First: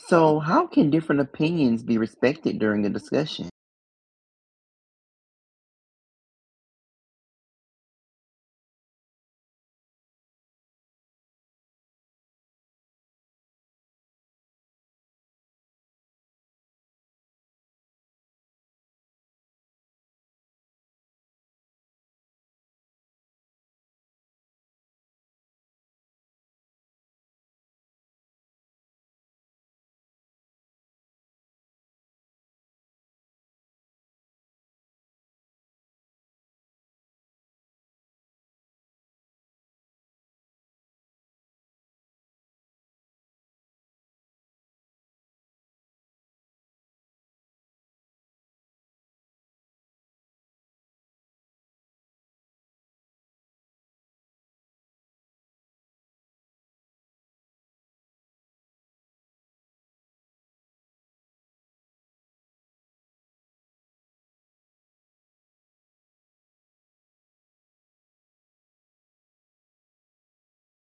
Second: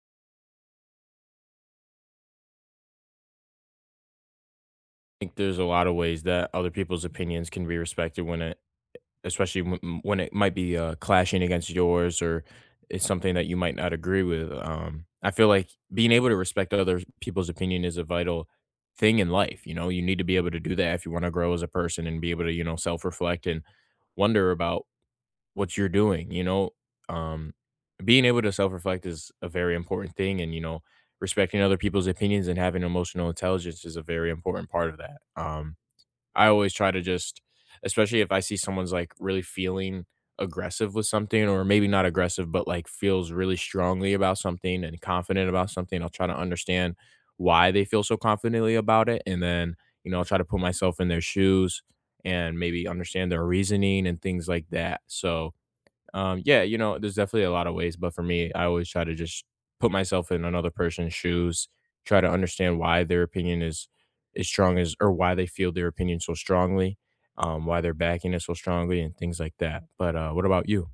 So, how can different opinions be respected during a discussion? Think there's a lot of ways that other people's opinions can be respected when it, especially when it might be clashing against yours or it's something that you might not agree with. I feel like being able to respect other people's opinion is a vital thing in life. You know, you need to be able to do that if you want to grow as a person and be able to, you know, self-reflect and wonder about what you're doing, you know um Being able to self-reflect is a very important thing, and, you know, respecting other people's opinions and having emotional intelligence is a very important part of that. I always try to just, especially if I see someone's, like, really feeling aggressive with something, or maybe not aggressive, but, like, feels really strongly about something and confident about something, I'll try to understand why they feel so confidently about it, and then, you know, I'll try to put myself in their shoes and maybe understand their reasoning and things like that. So, yeah, you know, there's definitely a lot of ways, but for me, I always try to just put myself in another person's shoes, try to understand why their opinion is as strong as, or why they feel their opinion so strongly, why they're backing it so strongly and things like that. But what about you?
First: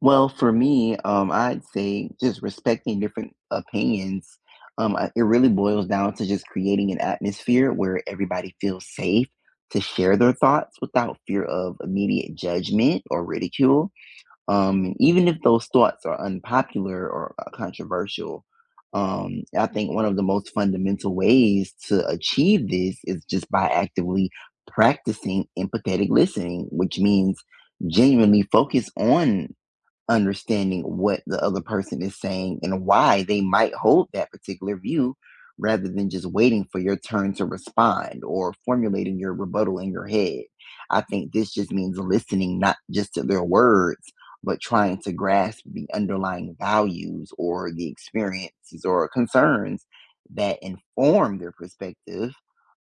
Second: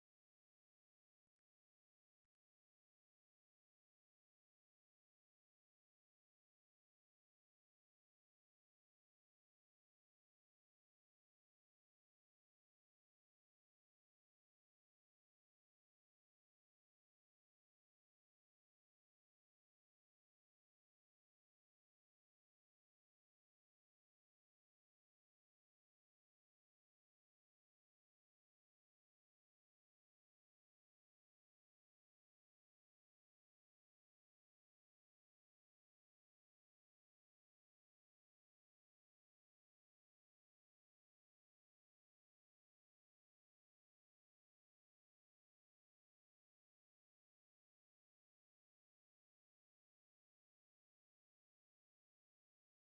Well, for me, I'd say just respecting different opinions. It really boils down to just creating an atmosphere where everybody feels safe to share their thoughts without fear of immediate judgment or ridicule. Even if those thoughts are unpopular or controversial, I think one of the most fundamental ways to achieve this is just by actively practicing empathetic listening, which means genuinely focus on understanding what the other person is saying and why they might hold that particular view rather than just waiting for your turn to respond or formulating your rebuttal in your head. I think this just means listening not just to their words, but trying to grasp the underlying values or the experiences or concerns that inform their perspective,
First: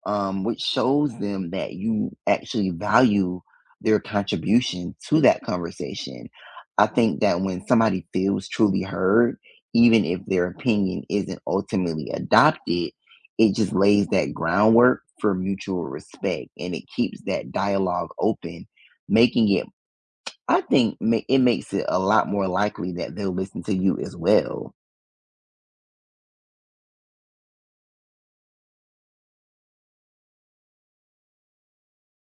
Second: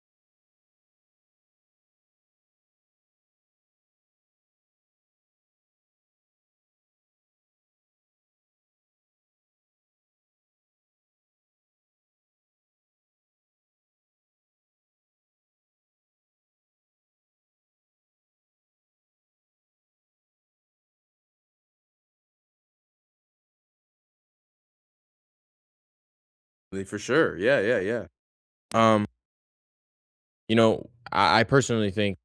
which shows them that you actually value their contribution to that conversation. I think that when somebody feels truly heard, even if their opinion isn't ultimately adopted, it just lays that groundwork for mutual respect and it keeps that dialogue open, making it, I think, it makes it a lot more likely that they'll listen to you as well. Like, for sure. Yeah, yeah, yeah. Um, you know, I personally think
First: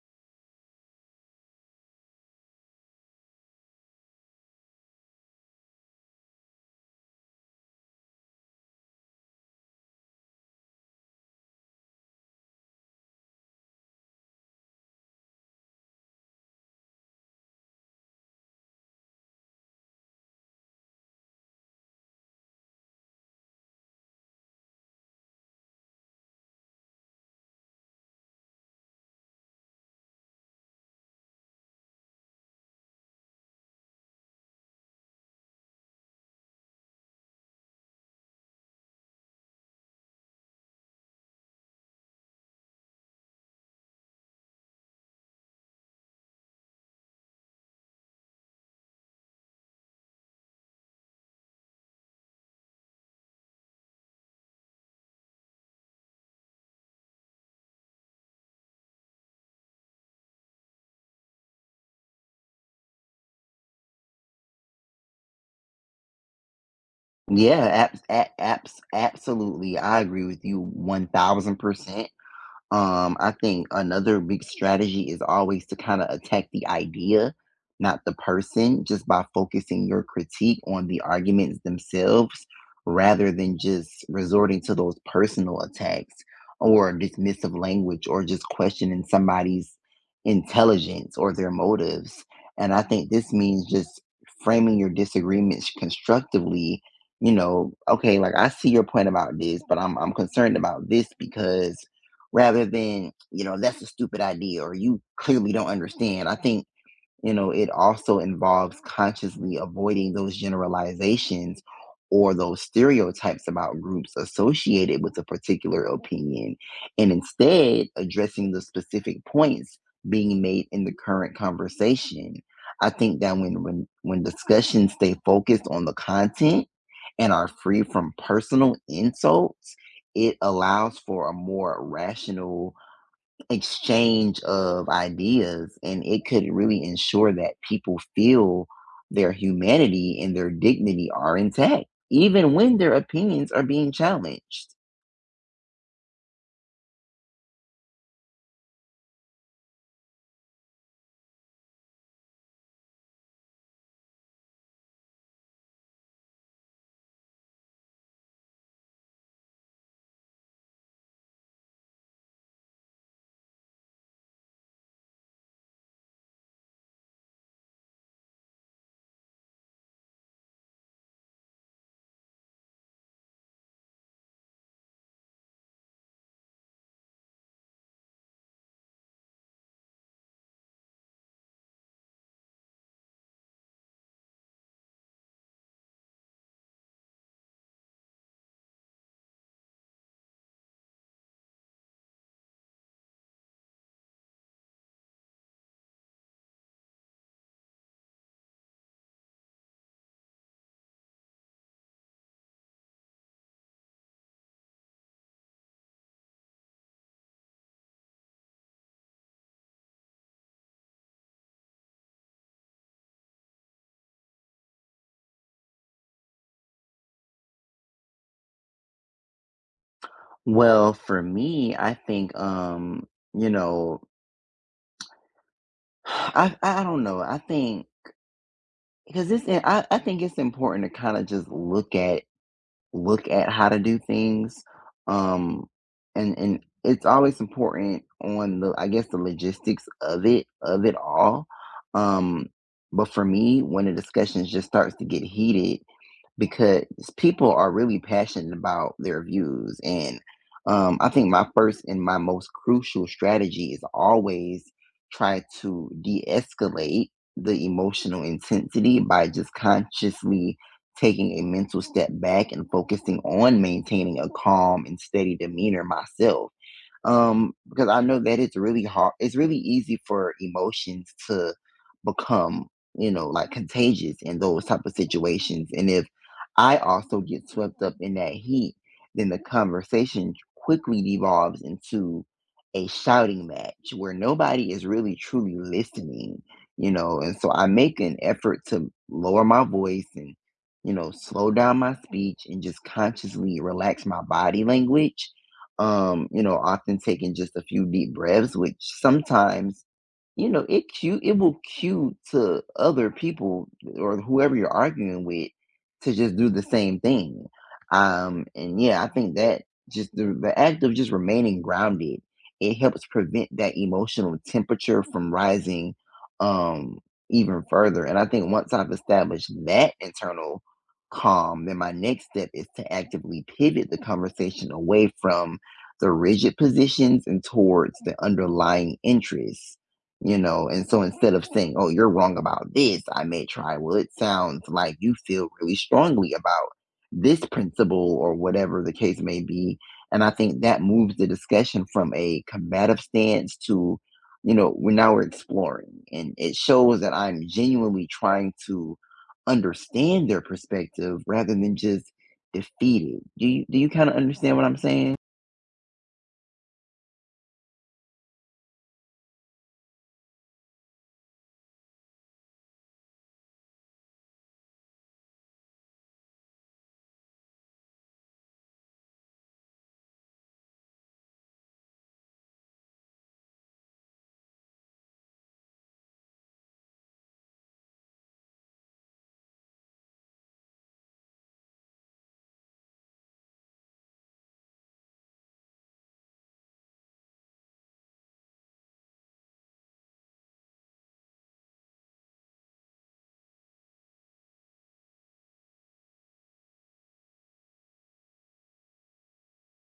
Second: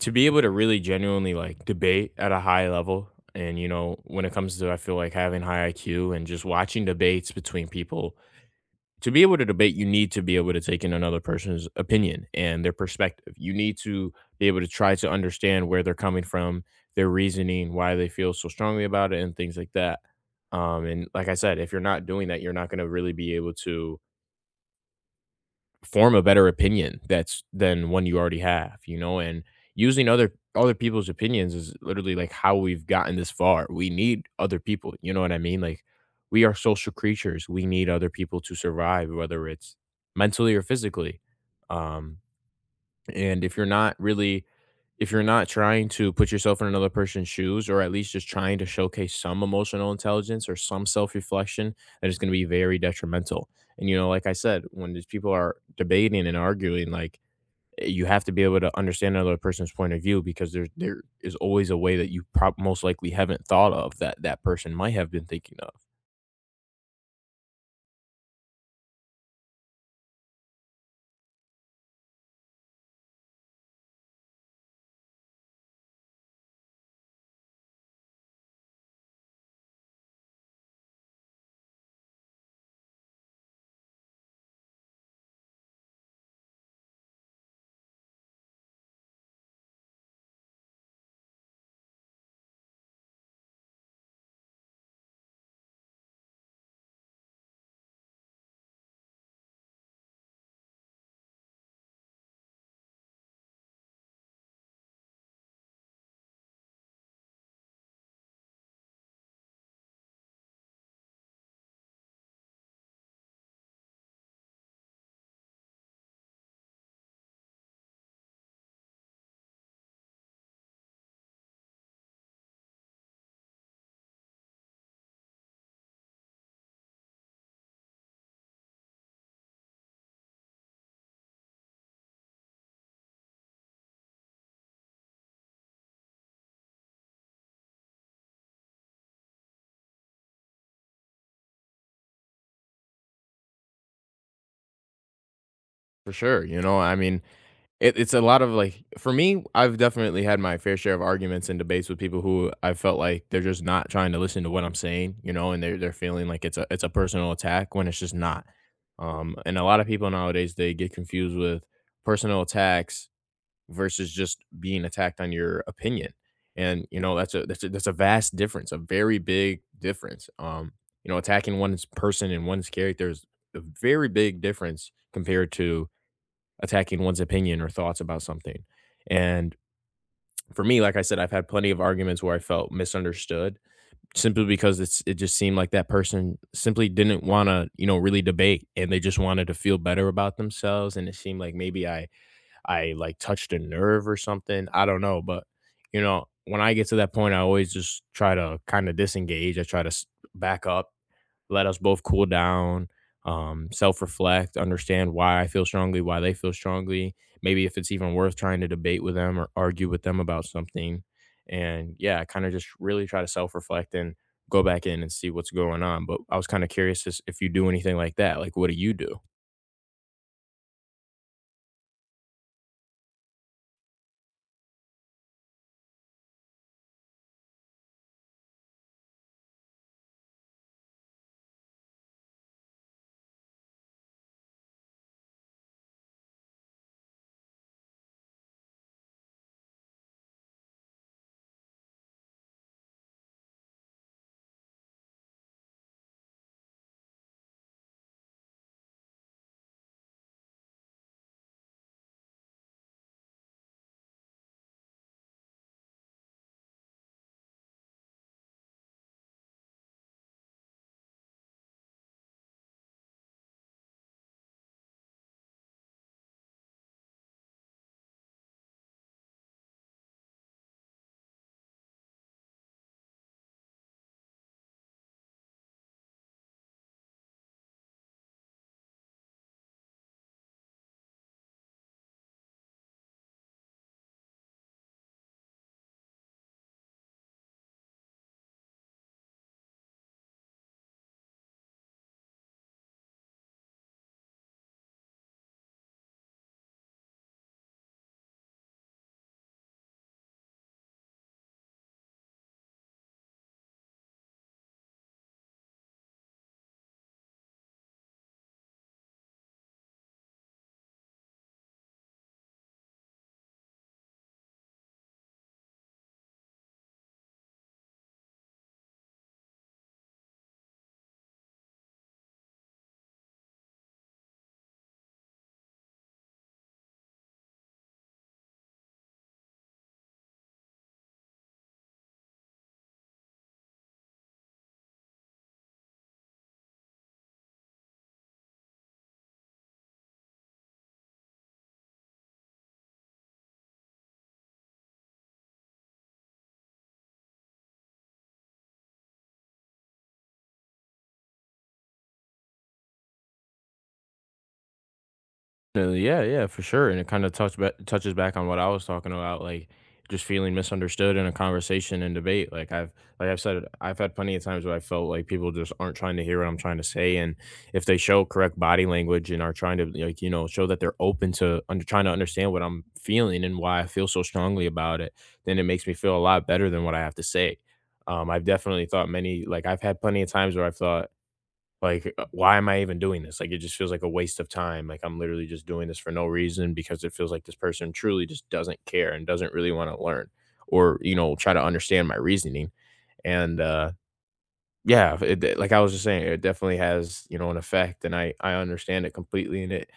to be able to really genuinely, like, debate at a high level, and, you know, when it comes to, I feel like having high IQ and just watching debates between people, to be able to debate, you need to be able to take in another person's opinion and their perspective. You need to be able to try to understand where they're coming from, their reasoning, why they feel so strongly about it, and things like that. And like I said, if you're not doing that, you're not going to really be able to form a better opinion that's than one you already have, you know. And using other people's opinions is literally like how we've gotten this far. We need other people, you know what I mean? Like, we are social creatures. We need other people to survive, whether it's mentally or physically. Um, and if you're not really, if you're not trying to put yourself in another person's shoes, or at least just trying to showcase some emotional intelligence or some self-reflection, that is going to be very detrimental. And, you know, like I said, when these people are debating and arguing, like, you have to be able to understand another person's point of view, because there is always a way that you most likely haven't thought of, that that person might have been thinking of. Absolutely. I agree with you 1000%. I think another big strategy is always to kind of attack the idea, not the person, just by focusing your critique on the arguments themselves rather than just resorting to those personal attacks or dismissive language or just questioning somebody's intelligence or their motives. And I think this means just framing your disagreements constructively. You know, okay, like I see your point about this, but I'm concerned about this, because rather than, you know, that's a stupid idea or you clearly don't understand. I think, you know, it also involves consciously avoiding those generalizations or those stereotypes about groups associated with a particular opinion, and instead addressing the specific points being made in the current conversation. I think that when discussions stay focused on the content and are free from personal insults, it allows for a more rational exchange of ideas, and it could really ensure that people feel their humanity and their dignity are intact even when their opinions are being challenged. For sure. You know, I mean, it's a lot of, like, for me, I've definitely had my fair share of arguments and debates with people who I felt like they're just not trying to listen to what I'm saying, you know, and they're feeling like it's a personal attack when it's just not. And a lot of people nowadays, they get confused with personal attacks versus just being attacked on your opinion. And, you know, that's a vast difference, a very big difference. You know, attacking one's person and one's character is a very big difference compared to attacking one's opinion or thoughts about something. And for me, like I said, I've had plenty of arguments where I felt misunderstood simply because it's, it just seemed like that person simply didn't want to, you know, really debate, and they just wanted to feel better about themselves, and it seemed like maybe I like touched a nerve or something. I don't know, but, you know, when I get to that point, I always just try to kind of disengage. I try to back up, let us both cool down, self reflect, understand why I feel strongly, why they feel strongly. Maybe if it's even worth trying to debate with them or argue with them about something. And yeah, kind of just really try to self reflect and go back in and see what's going on. But I was kind of curious if you do anything like that. Like, what do you do? Well, for me, I think, you know, I don't know. I think, because it's I think it's important to kind of just look at how to do things. Um, and it's always important on the, I guess, the logistics of it all. Um, but for me, when the discussions just starts to get heated, because people are really passionate about their views. And I think my first and my most crucial strategy is always try to de escalate the emotional intensity by just consciously taking a mental step back and focusing on maintaining a calm and steady demeanor myself, because I know that it's really hard, it's really easy for emotions to become, you know, like contagious in those type of situations. And if I also get swept up in that heat, then the conversation quickly devolves into a shouting match where nobody is really truly listening, you know. And so I make an effort to lower my voice and, you know, slow down my speech and just consciously relax my body language. You know, often taking just a few deep breaths, which sometimes, you know, it will cue to other people or whoever you're arguing with to just do the same thing. And yeah, I think that just the act of just remaining grounded, it helps prevent that emotional temperature from rising um even further. And I think once I've established that internal calm, then my next step is to actively pivot the conversation away from the rigid positions and towards the underlying interests, you know. And so instead of saying, "Oh, you're wrong about this," I may try, "Well, it sounds like you feel really strongly about this principle," or whatever the case may be. And I think that moves the discussion from a combative stance to, you know, we're exploring. And it shows that I'm genuinely trying to understand their perspective rather than just defeat it. Do you kind of understand what I'm saying? Definitely, yeah, yeah, for sure. And it kinda touches back on what I was talking about, like, just feeling misunderstood in a conversation and debate. Like, I've like I've said, I've had plenty of times where I felt like people just aren't trying to hear what I'm trying to say, and if they show correct body language and are trying to, like, you know, show that they're open to under trying to understand what I'm feeling and why I feel so strongly about it, then it makes me feel a lot better than what I have to say. I've definitely thought many, like, I've had plenty of times where I've thought like, why am I even doing this? Like, it just feels like a waste of time. Like, I'm literally just doing this for no reason, because it feels like this person truly just doesn't care and doesn't really want to learn or, you know, try to understand my reasoning. And, yeah, like I was just saying, it definitely has, you know, an effect, and I understand it completely. And it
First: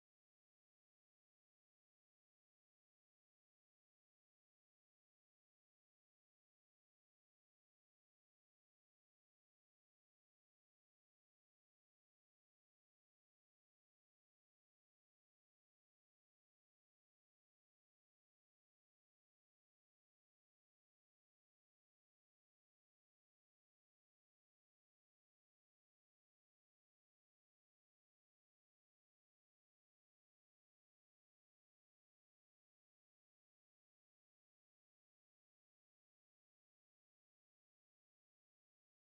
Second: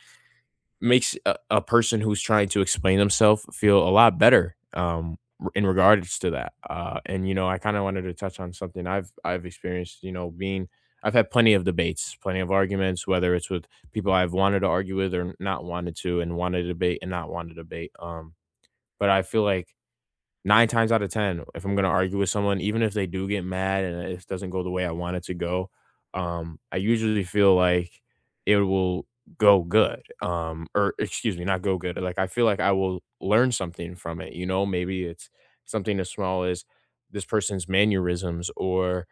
makes a person who's trying to explain themselves feel a lot better, um, in regards to that. And you know, I kind of wanted to touch on something I've experienced, you know, being, I've had plenty of debates, plenty of arguments, whether it's with people I've wanted to argue with or not wanted to, and wanted to debate and not wanted to debate. But I feel like 9 times out of 10, if I'm gonna argue with someone, even if they do get mad and it doesn't go the way I want it to go, I usually feel like it will go good, or excuse me, not go good, like, I feel like I will learn something from it, you know? Maybe it's something as small as this person's mannerisms, or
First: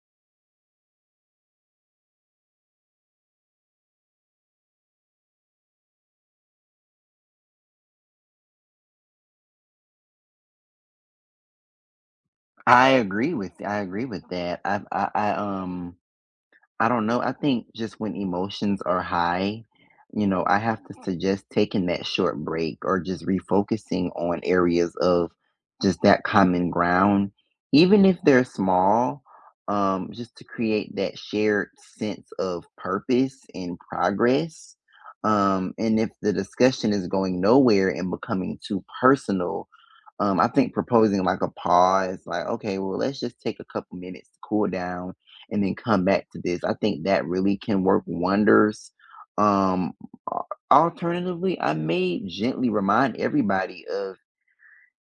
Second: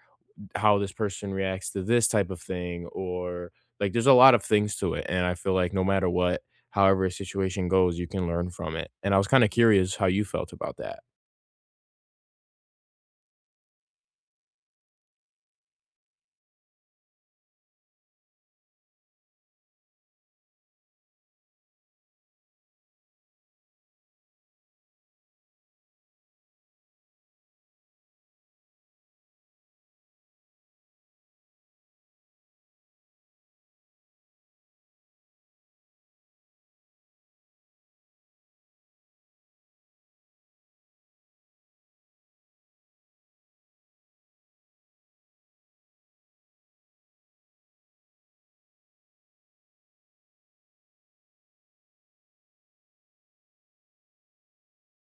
how this person reacts to this type of thing, or, like, there's a lot of things to it, and I feel like no matter what, however a situation goes, you can learn from it. And I was kinda curious how you felt about that. I agree with that. I I don't know. I think just when emotions are high, you know, I have to suggest taking that short break or just refocusing on areas of just that common ground, even if they're small, just to create that shared sense of purpose and progress. And if the discussion is going nowhere and becoming too personal, I think proposing like a pause, like, okay, well, let's just take a couple minutes to cool down and then come back to this. I think that really can work wonders. Um, Alternatively, I may gently remind everybody of,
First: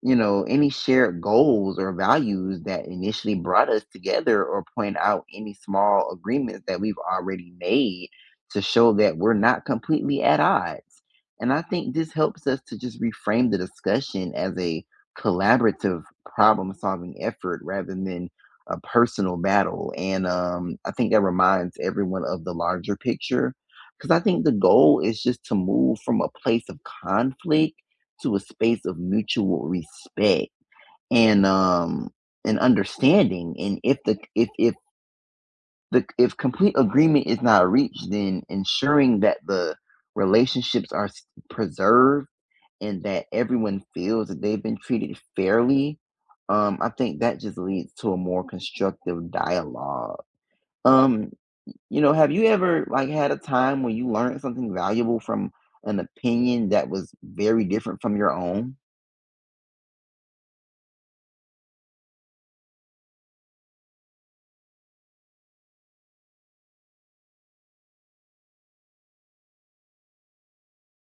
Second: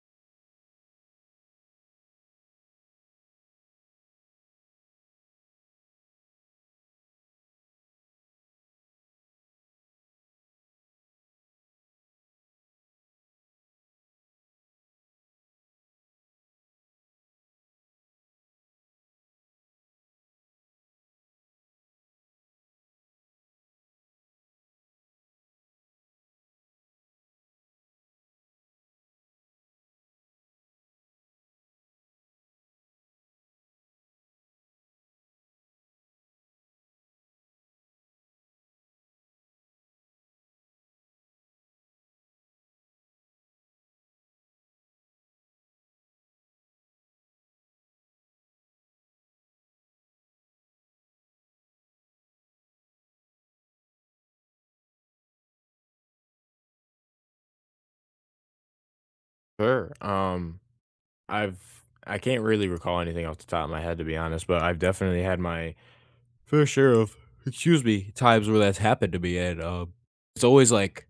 you know, any shared goals or values that initially brought us together, or point out any small agreements that we've already made to show that we're not completely at odds. And I think this helps us to just reframe the discussion as a collaborative problem solving effort rather than a personal battle. And I think that reminds everyone of the larger picture. Because I think the goal is just to move from a place of conflict to a space of mutual respect and um and understanding. And if complete agreement is not reached, then ensuring that the relationships are preserved and that everyone feels that they've been treated fairly, I think that just leads to a more constructive dialogue. um you know, have you ever like had a time when you learned something valuable from an opinion that was very different from your own? Sure. I can't really recall anything off the top of my head, to be honest, but I've definitely had my fair share of, excuse me, times where that's happened to me, and, it's always like,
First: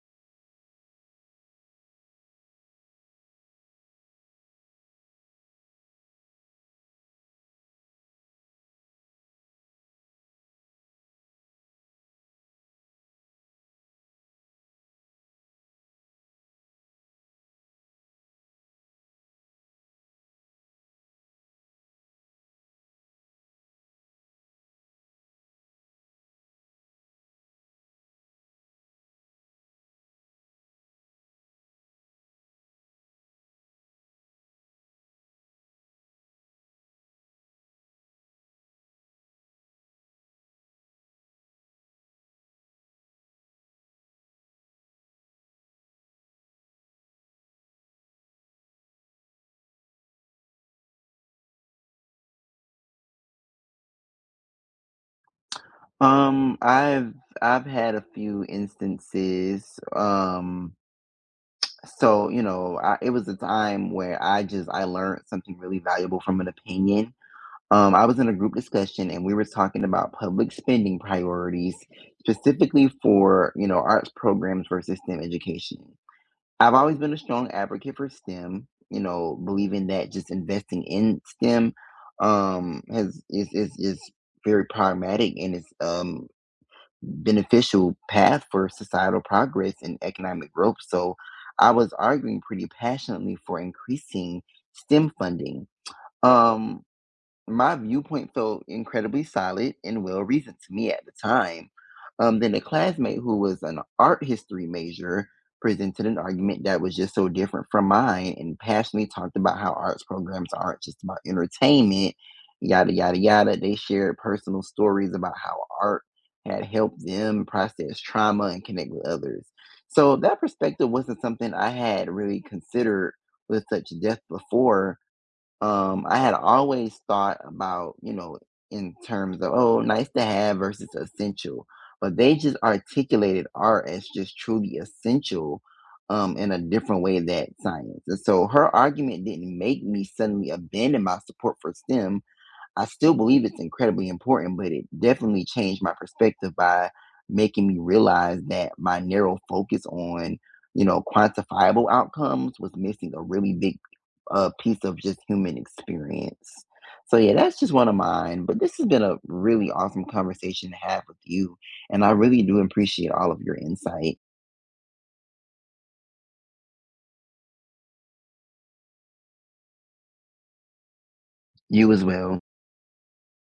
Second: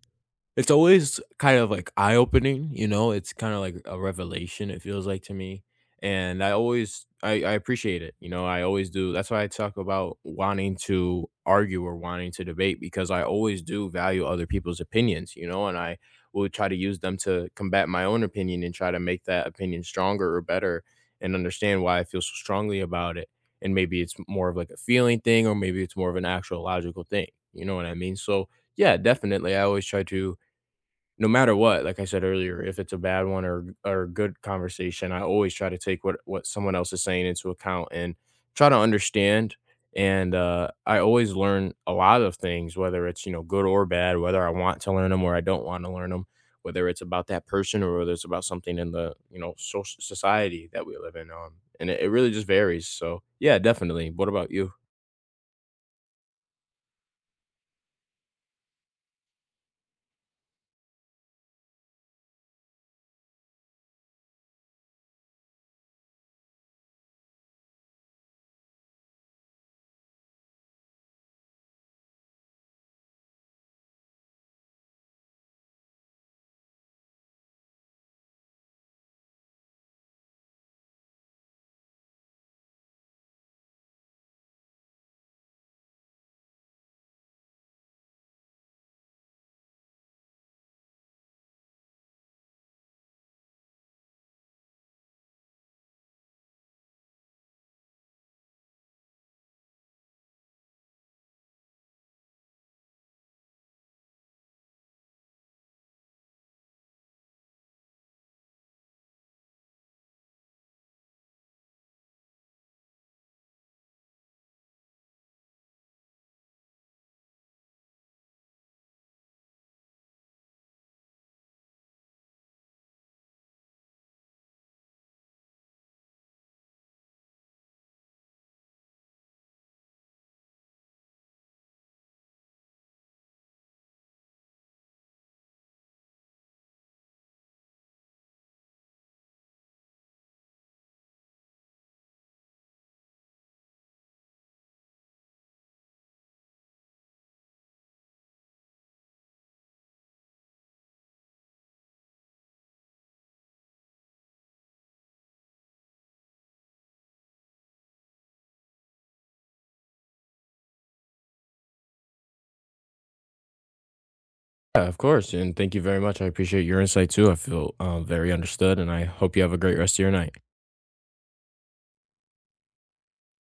it's always kind of, like, eye-opening, you know, it's kinda like a revelation, it feels like to me. And I always, I appreciate it, you know, I always do. That's why I talk about wanting to argue or wanting to debate, because I always do value other people's opinions, you know, and I will try to use them to combat my own opinion and try to make that opinion stronger or better, and understand why I feel so strongly about it, and maybe it's more of, like, a feeling thing, or maybe it's more of an actual logical thing, you know what I mean? So, yeah, definitely, I always try to, no matter what, like I said earlier, if it's a bad one or a good conversation, I always try to take what someone else is saying into account and try to understand. And I always learn a lot of things, whether it's, you know, good or bad, whether I want to learn them or I don't want to learn them, whether it's about that person or whether it's about something in the, you know, social society that we live in. And it, it really just varies. So yeah, definitely. What about you? Um, I've I've had a few instances. Um, so, you know, it was a time where I learned something really valuable from an opinion. I was in a group discussion and we were talking about public spending priorities, specifically for, you know, arts programs versus STEM education. I've always been a strong advocate for STEM. You know, believing that just investing in STEM has is very pragmatic and it's beneficial path for societal progress and economic growth. So I was arguing pretty passionately for increasing STEM funding. Um, my viewpoint felt incredibly solid and well reasoned to me at the time. Then a classmate who was an art history major presented an argument that was just so different from mine and passionately talked about how arts programs aren't just about entertainment, yada, yada, yada. They shared personal stories about how art had helped them process trauma and connect with others. So that perspective wasn't something I had really considered with such depth before. I had always thought about, you know, in terms of, oh, nice to have versus essential, but they just articulated art as just truly essential, in a different way that science. And so her argument didn't make me suddenly abandon my support for STEM. I still believe it's incredibly important, but it definitely changed my perspective by making me realize that my narrow focus on, you know, quantifiable outcomes was missing a really big, piece of just human experience. So, yeah, that's just one of mine. But this has been a really awesome conversation to have with you. And I really do appreciate all of your insight. Yeah, of course. And thank you very much. I appreciate your insight too. I feel, very understood, and I hope you have a great rest of your night. You as well.